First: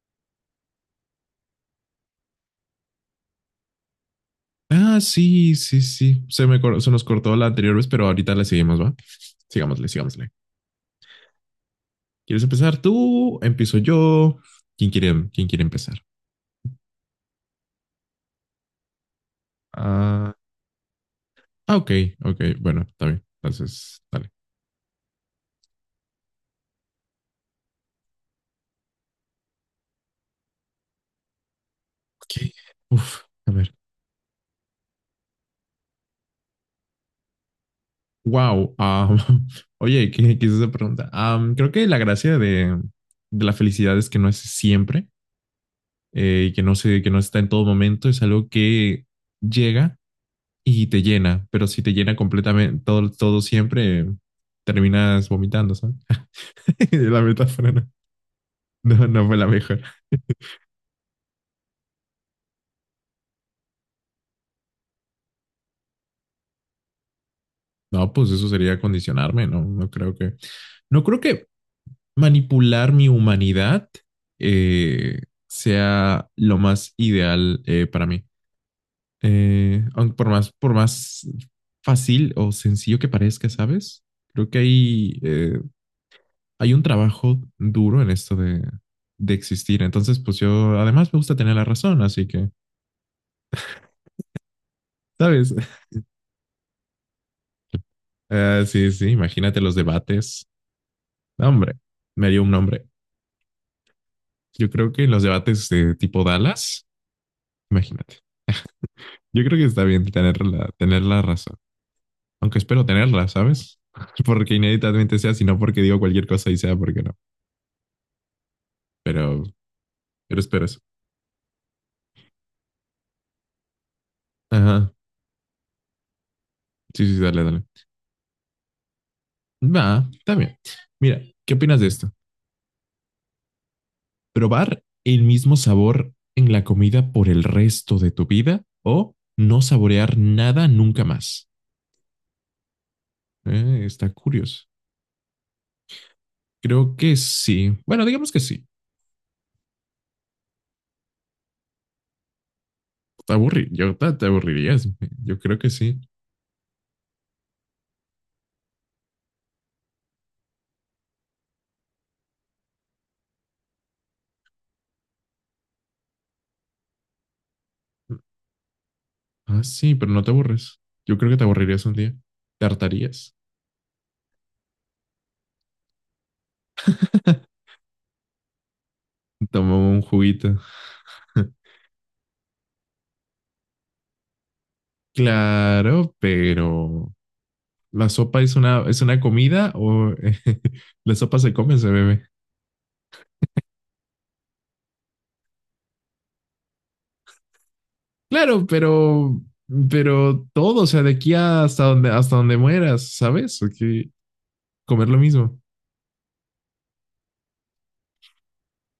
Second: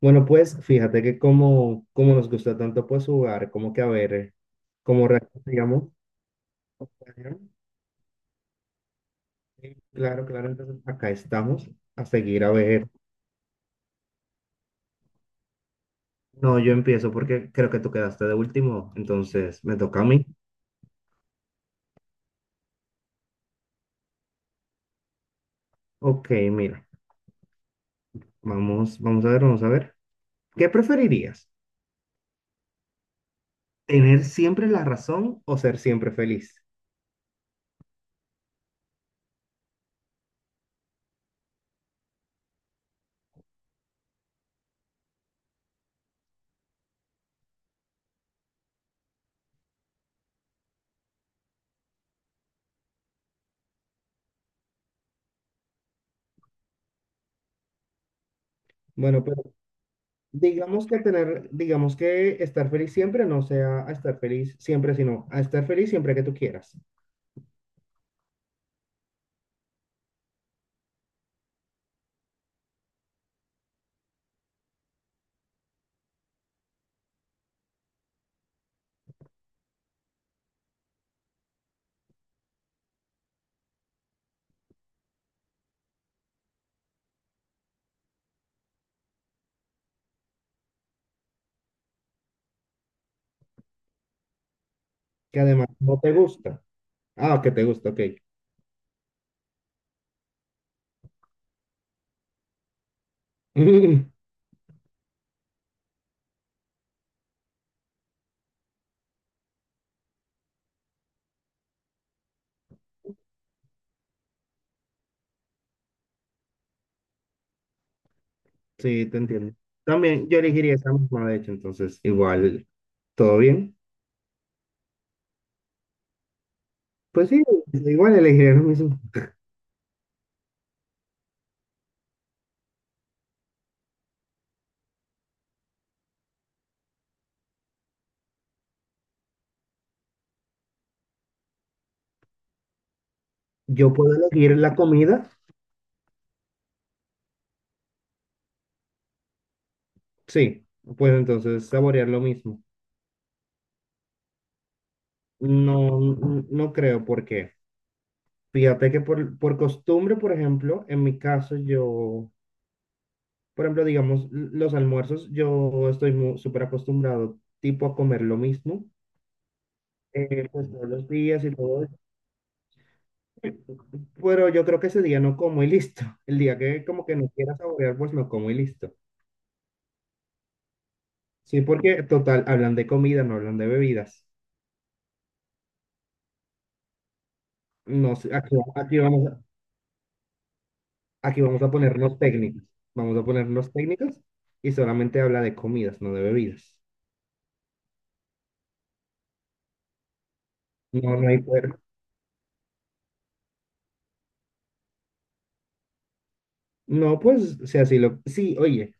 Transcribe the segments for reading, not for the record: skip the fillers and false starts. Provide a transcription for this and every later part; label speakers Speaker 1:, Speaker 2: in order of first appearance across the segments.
Speaker 1: Bueno, pues fíjate que como nos gusta tanto pues jugar, como que a ver,
Speaker 2: Ah,
Speaker 1: como reaccionamos.
Speaker 2: sí, sí,
Speaker 1: Digamos,
Speaker 2: sí. Se nos cortó la
Speaker 1: opinión.
Speaker 2: anterior vez, pero ahorita le seguimos, ¿va?
Speaker 1: Sí,
Speaker 2: Sigámosle,
Speaker 1: claro,
Speaker 2: sigámosle.
Speaker 1: claro, entonces acá estamos a
Speaker 2: ¿Quieres
Speaker 1: seguir a
Speaker 2: empezar
Speaker 1: ver.
Speaker 2: tú? ¿Empiezo yo? Quién quiere empezar?
Speaker 1: No, yo empiezo porque creo que tú quedaste de último, entonces me toca a mí.
Speaker 2: Ah, ok, ok. Bueno, está bien. Entonces, dale.
Speaker 1: Ok, mira, vamos a ver. ¿Qué preferirías?
Speaker 2: Ok. Uf, a ver.
Speaker 1: ¿Tener siempre la razón o ser siempre feliz?
Speaker 2: Wow. Oye, ¿qué, qué es esa pregunta? Creo que la gracia de la felicidad es que no es siempre y que no se, que no está en todo momento. Es algo que llega y te llena, pero si te llena completamente todo, todo siempre, terminas vomitando, ¿sabes? La metáfora
Speaker 1: Bueno,
Speaker 2: no fue
Speaker 1: pero
Speaker 2: la mejor.
Speaker 1: digamos que tener, digamos que estar feliz siempre no sea a estar feliz siempre, sino a estar feliz siempre que tú quieras.
Speaker 2: No, pues eso sería condicionarme, ¿no? No creo que, no creo que manipular mi humanidad eh, sea lo más ideal para mí. Aunque por más fácil o sencillo que parezca, ¿sabes? Creo que hay un trabajo duro en esto de existir. Entonces, pues yo además me gusta tener la razón, así que,
Speaker 1: Que
Speaker 2: ¿sabes?
Speaker 1: además no te gusta. Ah, que te gusta, ok.
Speaker 2: Ah, sí, sí, imagínate los debates. No, hombre, me dio un nombre. Yo creo que los debates de tipo Dallas, imagínate. Yo creo que está bien tener la razón, aunque espero tenerla, ¿sabes? Porque inéditamente sea, sino porque digo cualquier cosa y sea porque no.
Speaker 1: Sí, te
Speaker 2: Pero,
Speaker 1: entiendo. También yo
Speaker 2: pero espero
Speaker 1: elegiría
Speaker 2: eso.
Speaker 1: esa misma, de hecho, entonces igual, ¿todo bien?
Speaker 2: Ajá. Sí, sí,
Speaker 1: Pues
Speaker 2: dale,
Speaker 1: sí,
Speaker 2: dale.
Speaker 1: igual elegiría lo mismo.
Speaker 2: Va, está bien. Mira, ¿qué opinas de esto? Probar el mismo sabor en la comida por el resto de tu vida o no saborear nada nunca más.
Speaker 1: ¿Yo
Speaker 2: Está
Speaker 1: puedo elegir
Speaker 2: curioso.
Speaker 1: la comida?
Speaker 2: Creo que sí. Bueno, digamos que sí.
Speaker 1: Sí, pues entonces saborear lo mismo.
Speaker 2: Te aburrirías. Yo creo que
Speaker 1: No,
Speaker 2: sí.
Speaker 1: no creo, porque fíjate que por costumbre, por ejemplo, en mi caso yo, por ejemplo, digamos, los almuerzos, yo estoy súper acostumbrado tipo a comer lo mismo.
Speaker 2: Ah, sí, pero no te
Speaker 1: Pues
Speaker 2: aburres.
Speaker 1: todos los
Speaker 2: Yo creo que te
Speaker 1: días y todo.
Speaker 2: aburrirías un
Speaker 1: Eso.
Speaker 2: día. Te hartarías.
Speaker 1: Pero yo creo que ese día no como y listo. El día que como que no quiera saborear, pues no como y listo.
Speaker 2: Toma un juguito.
Speaker 1: Sí, porque total, hablan de comida, no hablan de bebidas.
Speaker 2: Claro, pero ¿la
Speaker 1: No sé,
Speaker 2: sopa
Speaker 1: aquí, aquí
Speaker 2: es una
Speaker 1: vamos,
Speaker 2: comida o la sopa
Speaker 1: aquí
Speaker 2: se
Speaker 1: vamos a
Speaker 2: come, se
Speaker 1: ponernos
Speaker 2: bebe?
Speaker 1: técnicos. Vamos a ponernos técnicos y solamente habla de comidas, no de bebidas.
Speaker 2: Claro, pero todo, o sea, de
Speaker 1: No, no
Speaker 2: aquí
Speaker 1: hay cuerpo.
Speaker 2: hasta donde mueras, ¿sabes? Hay que comer lo mismo.
Speaker 1: No, pues, o sea, sí, lo, sí, oye,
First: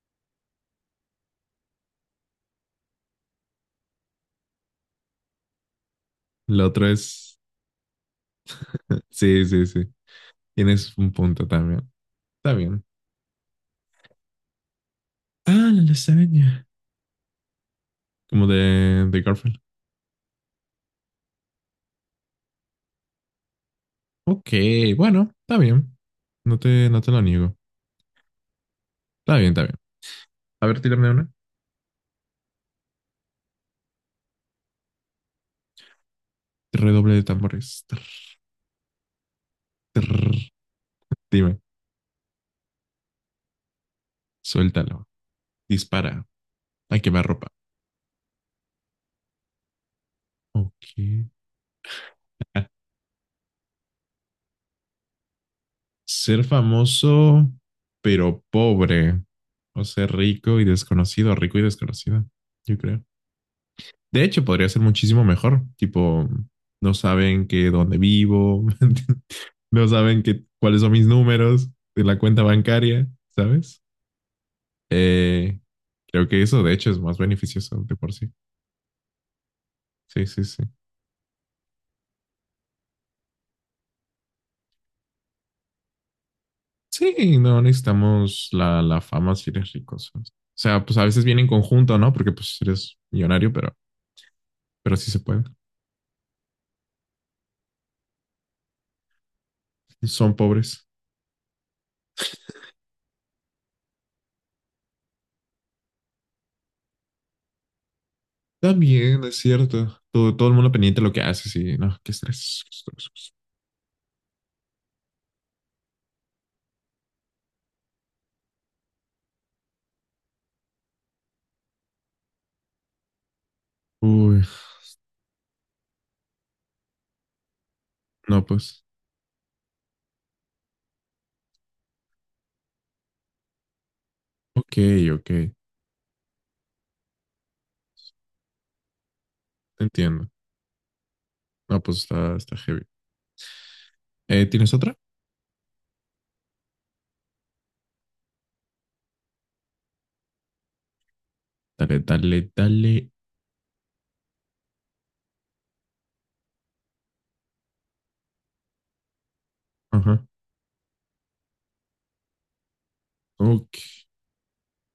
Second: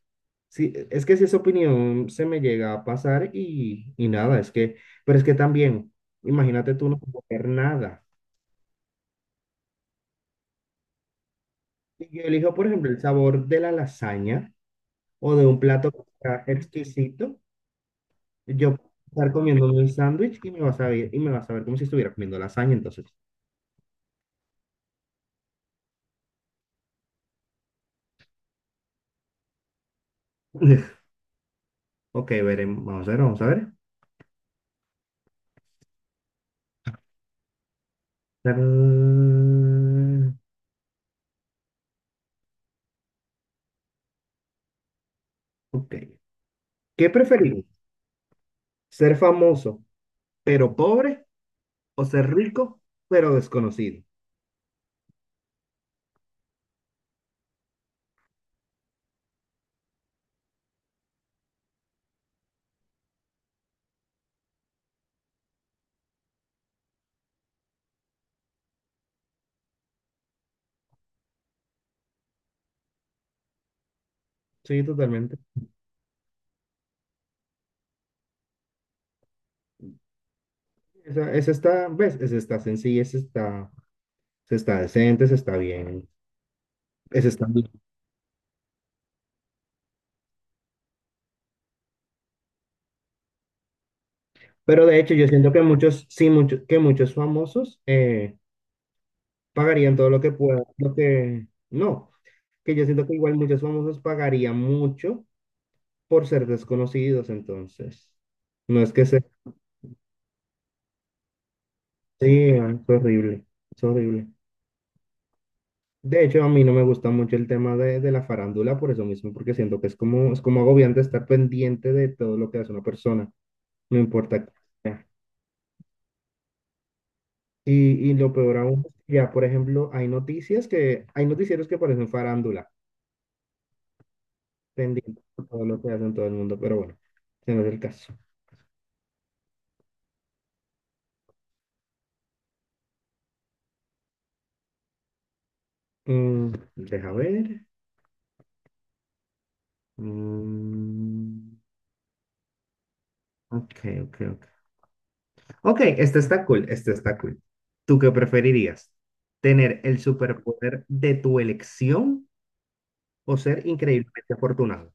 Speaker 1: sí, es que si esa opinión se me llega a pasar y nada, es que, pero es que también,
Speaker 2: Lo
Speaker 1: imagínate
Speaker 2: otro
Speaker 1: tú no
Speaker 2: es,
Speaker 1: comer nada.
Speaker 2: sí, sí, sí. Tienes un punto también.
Speaker 1: Yo elijo,
Speaker 2: Está
Speaker 1: por
Speaker 2: bien.
Speaker 1: ejemplo, el sabor de la lasaña o de un
Speaker 2: Ah, la
Speaker 1: plato que sea
Speaker 2: lasaña.
Speaker 1: exquisito.
Speaker 2: Como
Speaker 1: Yo puedo
Speaker 2: de
Speaker 1: estar
Speaker 2: Garfield.
Speaker 1: comiendo un sándwich y me va a saber, y me va a saber como si estuviera comiendo lasaña, entonces.
Speaker 2: Ok, bueno, está bien. No te, no te lo niego. Está bien, está bien. A ver, tírame una.
Speaker 1: Ok, veremos. Vamos a ver.
Speaker 2: Redoble de tambores. Trrr,
Speaker 1: Tarán.
Speaker 2: trrr. Dime, suéltalo.
Speaker 1: Ok.
Speaker 2: Dispara. A
Speaker 1: ¿Qué
Speaker 2: quemar ropa.
Speaker 1: preferís? ¿Ser famoso pero pobre
Speaker 2: Ok.
Speaker 1: o ser rico pero desconocido?
Speaker 2: Ser famoso, pero pobre. O ser rico y desconocido, yo creo. De hecho, podría ser muchísimo mejor. Tipo, no saben que dónde vivo, no saben que, cuáles son mis números de la cuenta bancaria, ¿sabes?
Speaker 1: Sí, totalmente.
Speaker 2: Eh, Creo que eso, de hecho, es más beneficioso de por sí. Sí, sí, sí.
Speaker 1: Esa está, ¿ves? Esa está sencilla, esa está decente, esa está bien. Esa
Speaker 2: Sí,
Speaker 1: está
Speaker 2: no
Speaker 1: bien.
Speaker 2: necesitamos la, la fama si eres rico. ¿Sabes? O sea, pues a veces viene en conjunto, ¿no? Porque pues eres millonario,
Speaker 1: Pero
Speaker 2: pero
Speaker 1: de
Speaker 2: sí
Speaker 1: hecho,
Speaker 2: se
Speaker 1: yo
Speaker 2: puede.
Speaker 1: siento que muchos, sí, muchos, que muchos famosos pagarían todo lo que
Speaker 2: Son
Speaker 1: puedan,
Speaker 2: pobres.
Speaker 1: lo que no, que yo siento que igual muchos famosos pagarían mucho por ser desconocidos, entonces. No es que sea,
Speaker 2: También, es cierto. Todo, todo el mundo pendiente de lo que haces y no, qué
Speaker 1: sí,
Speaker 2: estrés, qué
Speaker 1: es
Speaker 2: estrés.
Speaker 1: horrible, es horrible. De hecho, a mí no me gusta mucho el tema de la farándula por eso mismo, porque siento que es como agobiante estar pendiente de todo lo que hace una persona, no
Speaker 2: Uy,
Speaker 1: importa qué sea. Y lo
Speaker 2: no,
Speaker 1: peor
Speaker 2: pues.
Speaker 1: aún, ya por ejemplo, hay noticias que, hay noticieros que parecen farándula.
Speaker 2: Ok,
Speaker 1: Pendiente
Speaker 2: ok.
Speaker 1: por
Speaker 2: Te
Speaker 1: todo lo que hacen todo el mundo, pero bueno, ese no es el caso.
Speaker 2: entiendo. No, pues está, está heavy. ¿Tienes otra?
Speaker 1: Mm, deja ver. Mm,
Speaker 2: Dale, dale, dale.
Speaker 1: ok, ok, ok. Ok, este está cool, este está cool. ¿Tú qué preferirías? ¿Tener el
Speaker 2: Ajá.
Speaker 1: superpoder de tu elección o ser
Speaker 2: Ok.
Speaker 1: increíblemente afortunado?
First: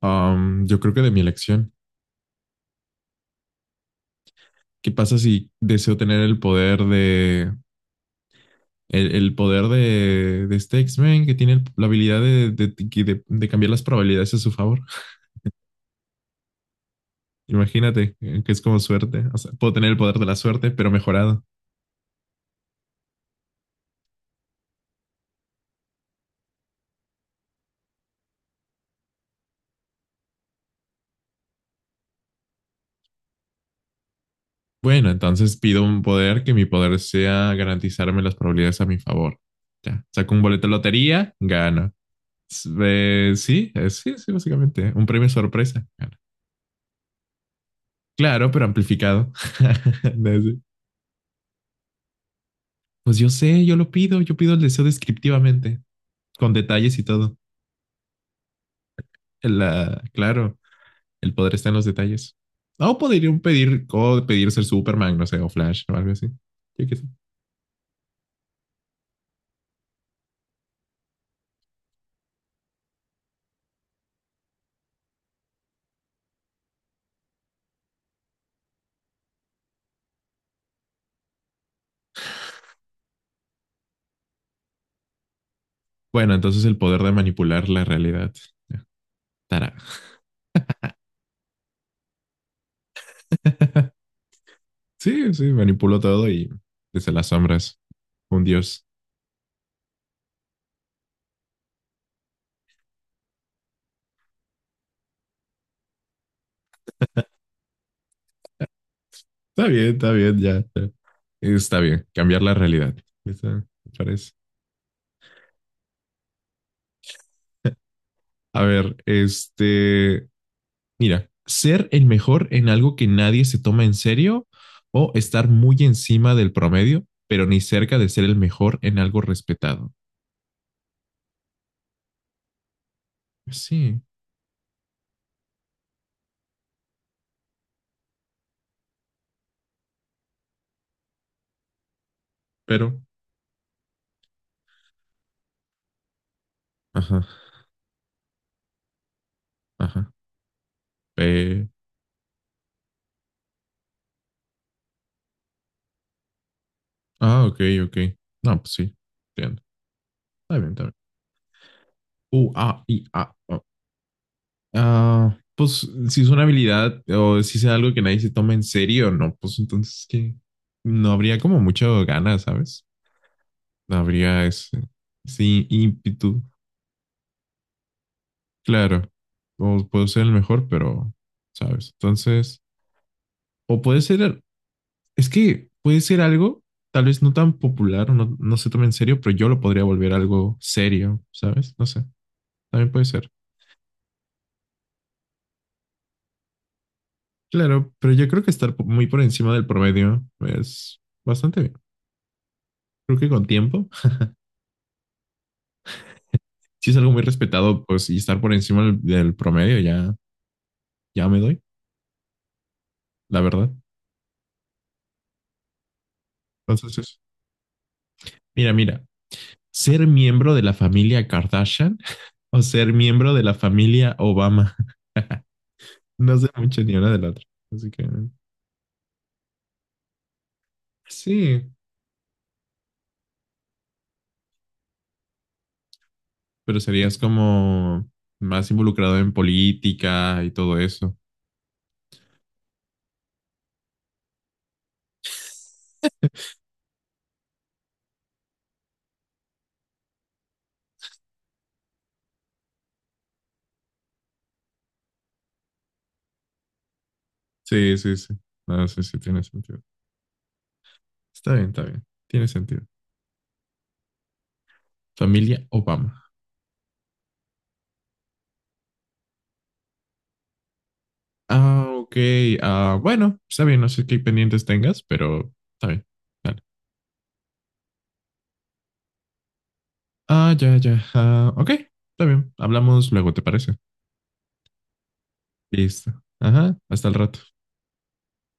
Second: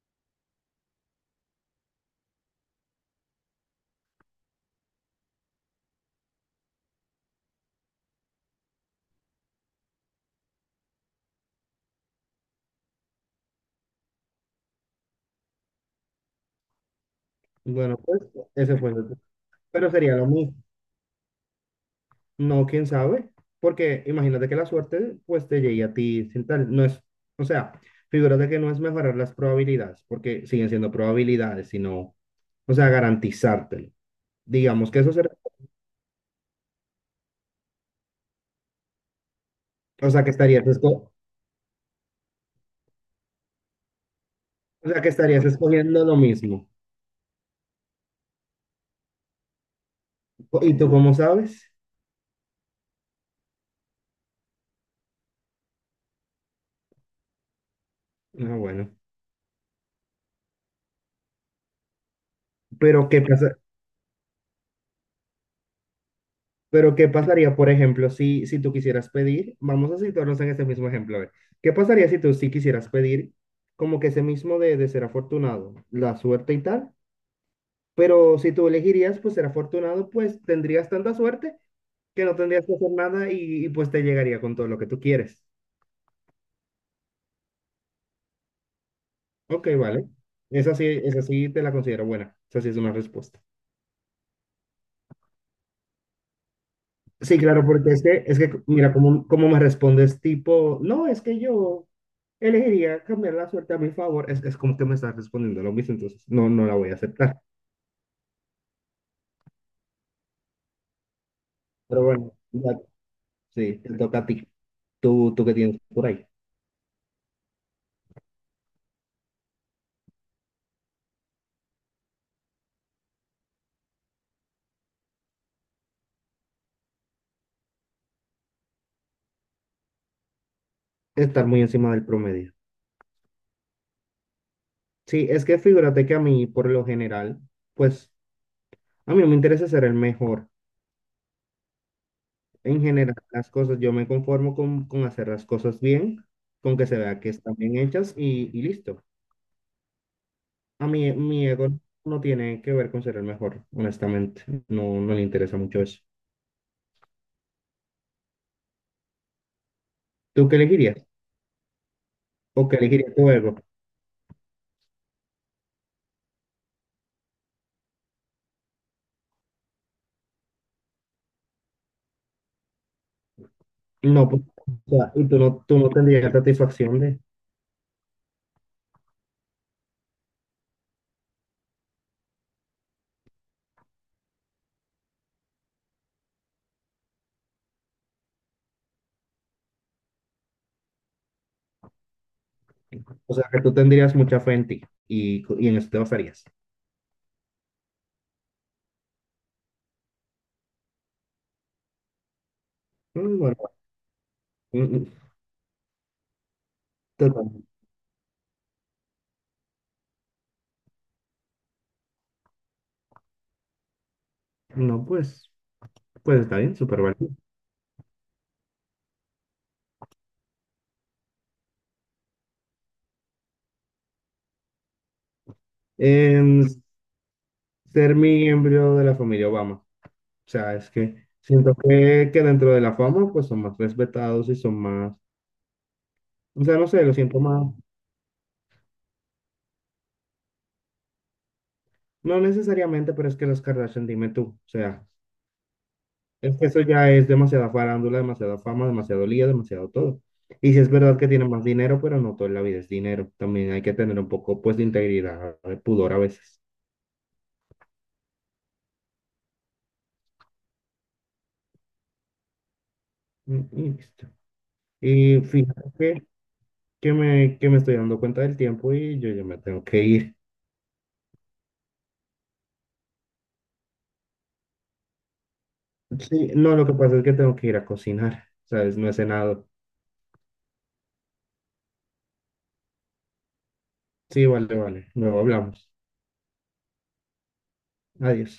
Speaker 2: Yo creo que de mi elección. ¿Qué pasa si deseo tener el poder de. El poder de este X-Men que tiene la habilidad de, de cambiar las probabilidades a su favor?
Speaker 1: Bueno,
Speaker 2: Imagínate
Speaker 1: pues
Speaker 2: que es
Speaker 1: ese
Speaker 2: como
Speaker 1: fue el otro.
Speaker 2: suerte. O sea, puedo
Speaker 1: Pero
Speaker 2: tener el
Speaker 1: sería
Speaker 2: poder
Speaker 1: lo
Speaker 2: de la
Speaker 1: mismo.
Speaker 2: suerte, pero mejorado.
Speaker 1: No, quién sabe, porque imagínate que la suerte pues te llegue a ti sin tal, no es, o sea, figúrate que no es mejorar las probabilidades, porque siguen siendo probabilidades, sino, o sea, garantizártelo. Digamos que
Speaker 2: Bueno,
Speaker 1: eso será,
Speaker 2: entonces pido un poder que mi poder sea garantizarme las probabilidades a mi favor. Ya,
Speaker 1: o sea, que
Speaker 2: saco un boleto de lotería, gano. Sí, sí,
Speaker 1: o
Speaker 2: básicamente.
Speaker 1: sea,
Speaker 2: Un
Speaker 1: que
Speaker 2: premio
Speaker 1: estarías
Speaker 2: sorpresa,
Speaker 1: escogiendo lo
Speaker 2: gano.
Speaker 1: mismo.
Speaker 2: Claro, pero amplificado. Desde-
Speaker 1: ¿Y tú cómo sabes?
Speaker 2: Pues yo sé, yo lo pido, yo pido el deseo descriptivamente, con detalles y todo.
Speaker 1: Ah, bueno,
Speaker 2: La, claro, el poder está en los detalles. O
Speaker 1: pero ¿qué
Speaker 2: podría un
Speaker 1: pasa?
Speaker 2: pedir, o pedir ser Superman, no sé, o Flash o algo así. Yo
Speaker 1: Pero
Speaker 2: qué sé.
Speaker 1: ¿qué pasaría, por ejemplo, si tú quisieras pedir, vamos a situarnos en ese mismo ejemplo, a ver, ¿qué pasaría si tú sí quisieras pedir como que ese mismo de ser afortunado, la suerte y tal? Pero si tú elegirías, pues ser afortunado, pues tendrías tanta suerte que no tendrías que hacer nada y, y, pues te llegaría con todo lo que tú quieres.
Speaker 2: Bueno, entonces el poder de manipular la realidad. Ya,
Speaker 1: Ok,
Speaker 2: Tará.
Speaker 1: vale. Esa sí te la considero buena. Esa sí es una respuesta.
Speaker 2: Sí, sí, manipuló todo y desde las
Speaker 1: Sí, claro,
Speaker 2: sombras,
Speaker 1: porque es
Speaker 2: un
Speaker 1: que
Speaker 2: dios.
Speaker 1: mira, cómo, cómo me respondes, tipo, no, es que yo elegiría cambiar la suerte a mi favor, es como que me estás respondiendo lo mismo, entonces no, no la voy a aceptar.
Speaker 2: Está bien, ya. Está
Speaker 1: Pero
Speaker 2: bien,
Speaker 1: bueno,
Speaker 2: cambiar la
Speaker 1: ya,
Speaker 2: realidad. Está,
Speaker 1: sí,
Speaker 2: me
Speaker 1: te toca a
Speaker 2: parece.
Speaker 1: ti, tú que tienes por ahí,
Speaker 2: A ver, este, mira, ser el mejor en algo que nadie se toma en serio o estar muy encima del promedio, pero ni cerca de ser el mejor en algo respetado.
Speaker 1: estar muy encima del promedio.
Speaker 2: Sí,
Speaker 1: Sí, es que figúrate que a mí, por lo general, pues a mí no me interesa ser el mejor. En
Speaker 2: pero,
Speaker 1: general, las cosas, yo me conformo con hacer las cosas bien, con que se
Speaker 2: ajá,
Speaker 1: vea que están bien hechas y listo.
Speaker 2: ajá.
Speaker 1: A mí, mi
Speaker 2: Pe-
Speaker 1: ego no tiene que ver con ser el mejor, honestamente. No, no le interesa mucho eso.
Speaker 2: ah, ok, ok. No, pues sí, entiendo.
Speaker 1: ¿Tú qué
Speaker 2: Está bien, está bien.
Speaker 1: elegirías?
Speaker 2: U,
Speaker 1: ¿O qué
Speaker 2: A, I,
Speaker 1: elegirías
Speaker 2: A.
Speaker 1: tu ego?
Speaker 2: Ah, pues si es una habilidad o si es algo que nadie se toma en serio, no, pues entonces que no habría como mucho ganas, ¿sabes? No
Speaker 1: No, pues,
Speaker 2: habría
Speaker 1: o
Speaker 2: ese,
Speaker 1: sea, y
Speaker 2: ese
Speaker 1: tú no tendrías
Speaker 2: ímpetu,
Speaker 1: satisfacción de…
Speaker 2: claro. O puedo ser el mejor, pero, ¿sabes? Entonces, o puede ser, es que puede ser algo tal vez no tan popular o no, no se tome en serio, pero yo lo podría volver algo serio, ¿sabes? No sé, también puede ser.
Speaker 1: O sea, que tú tendrías mucha fe en ti y, y en eso te basarías.
Speaker 2: Claro, pero yo creo que estar muy por encima del promedio es bastante bien. Creo que
Speaker 1: Mm,
Speaker 2: con
Speaker 1: bueno,
Speaker 2: tiempo
Speaker 1: mm, mm,
Speaker 2: sí es algo muy
Speaker 1: total.
Speaker 2: respetado, pues, y estar por encima del, del promedio ya, ya me doy, la verdad.
Speaker 1: No, pues, pues está bien,
Speaker 2: Entonces,
Speaker 1: súper
Speaker 2: es-
Speaker 1: válido.
Speaker 2: mira, mira, ser miembro de la familia Kardashian o ser miembro de la familia Obama. No sé
Speaker 1: Em,
Speaker 2: mucho ni una de la otra. Así que
Speaker 1: Ser miembro de la familia Obama. O sea, es que
Speaker 2: sí,
Speaker 1: siento que dentro de la fama, pues son más respetados y son más… O sea,
Speaker 2: pero
Speaker 1: no sé, lo
Speaker 2: serías
Speaker 1: siento más.
Speaker 2: como más involucrado en política y todo eso.
Speaker 1: No necesariamente, pero es que las Kardashian, dime tú, o sea, es que eso ya es demasiada farándula, demasiada fama, demasiado lío, demasiado todo. Y si es verdad que tienen más dinero, pero no toda la vida es dinero. También hay que tener un poco, pues, de integridad, de pudor a veces.
Speaker 2: Sí, sí, sí. No, sí, sí, tiene sentido. Está bien, está bien. Tiene sentido.
Speaker 1: Mm, y listo. Y
Speaker 2: Familia
Speaker 1: fíjate
Speaker 2: Obama.
Speaker 1: que, que me estoy dando cuenta del tiempo y yo ya me tengo que ir.
Speaker 2: Ah, ok. Ah, bueno, está bien, no sé qué pendientes tengas, pero está bien.
Speaker 1: Sí,
Speaker 2: Dale.
Speaker 1: no, lo que pasa es que tengo que ir a cocinar, ¿sabes? No he cenado.
Speaker 2: Ah, ya, ya. Ah, ok, está bien. Hablamos luego, ¿te parece?
Speaker 1: Sí, vale, vale. Luego hablamos.
Speaker 2: Listo. Ajá, hasta el rato.
Speaker 1: Adiós.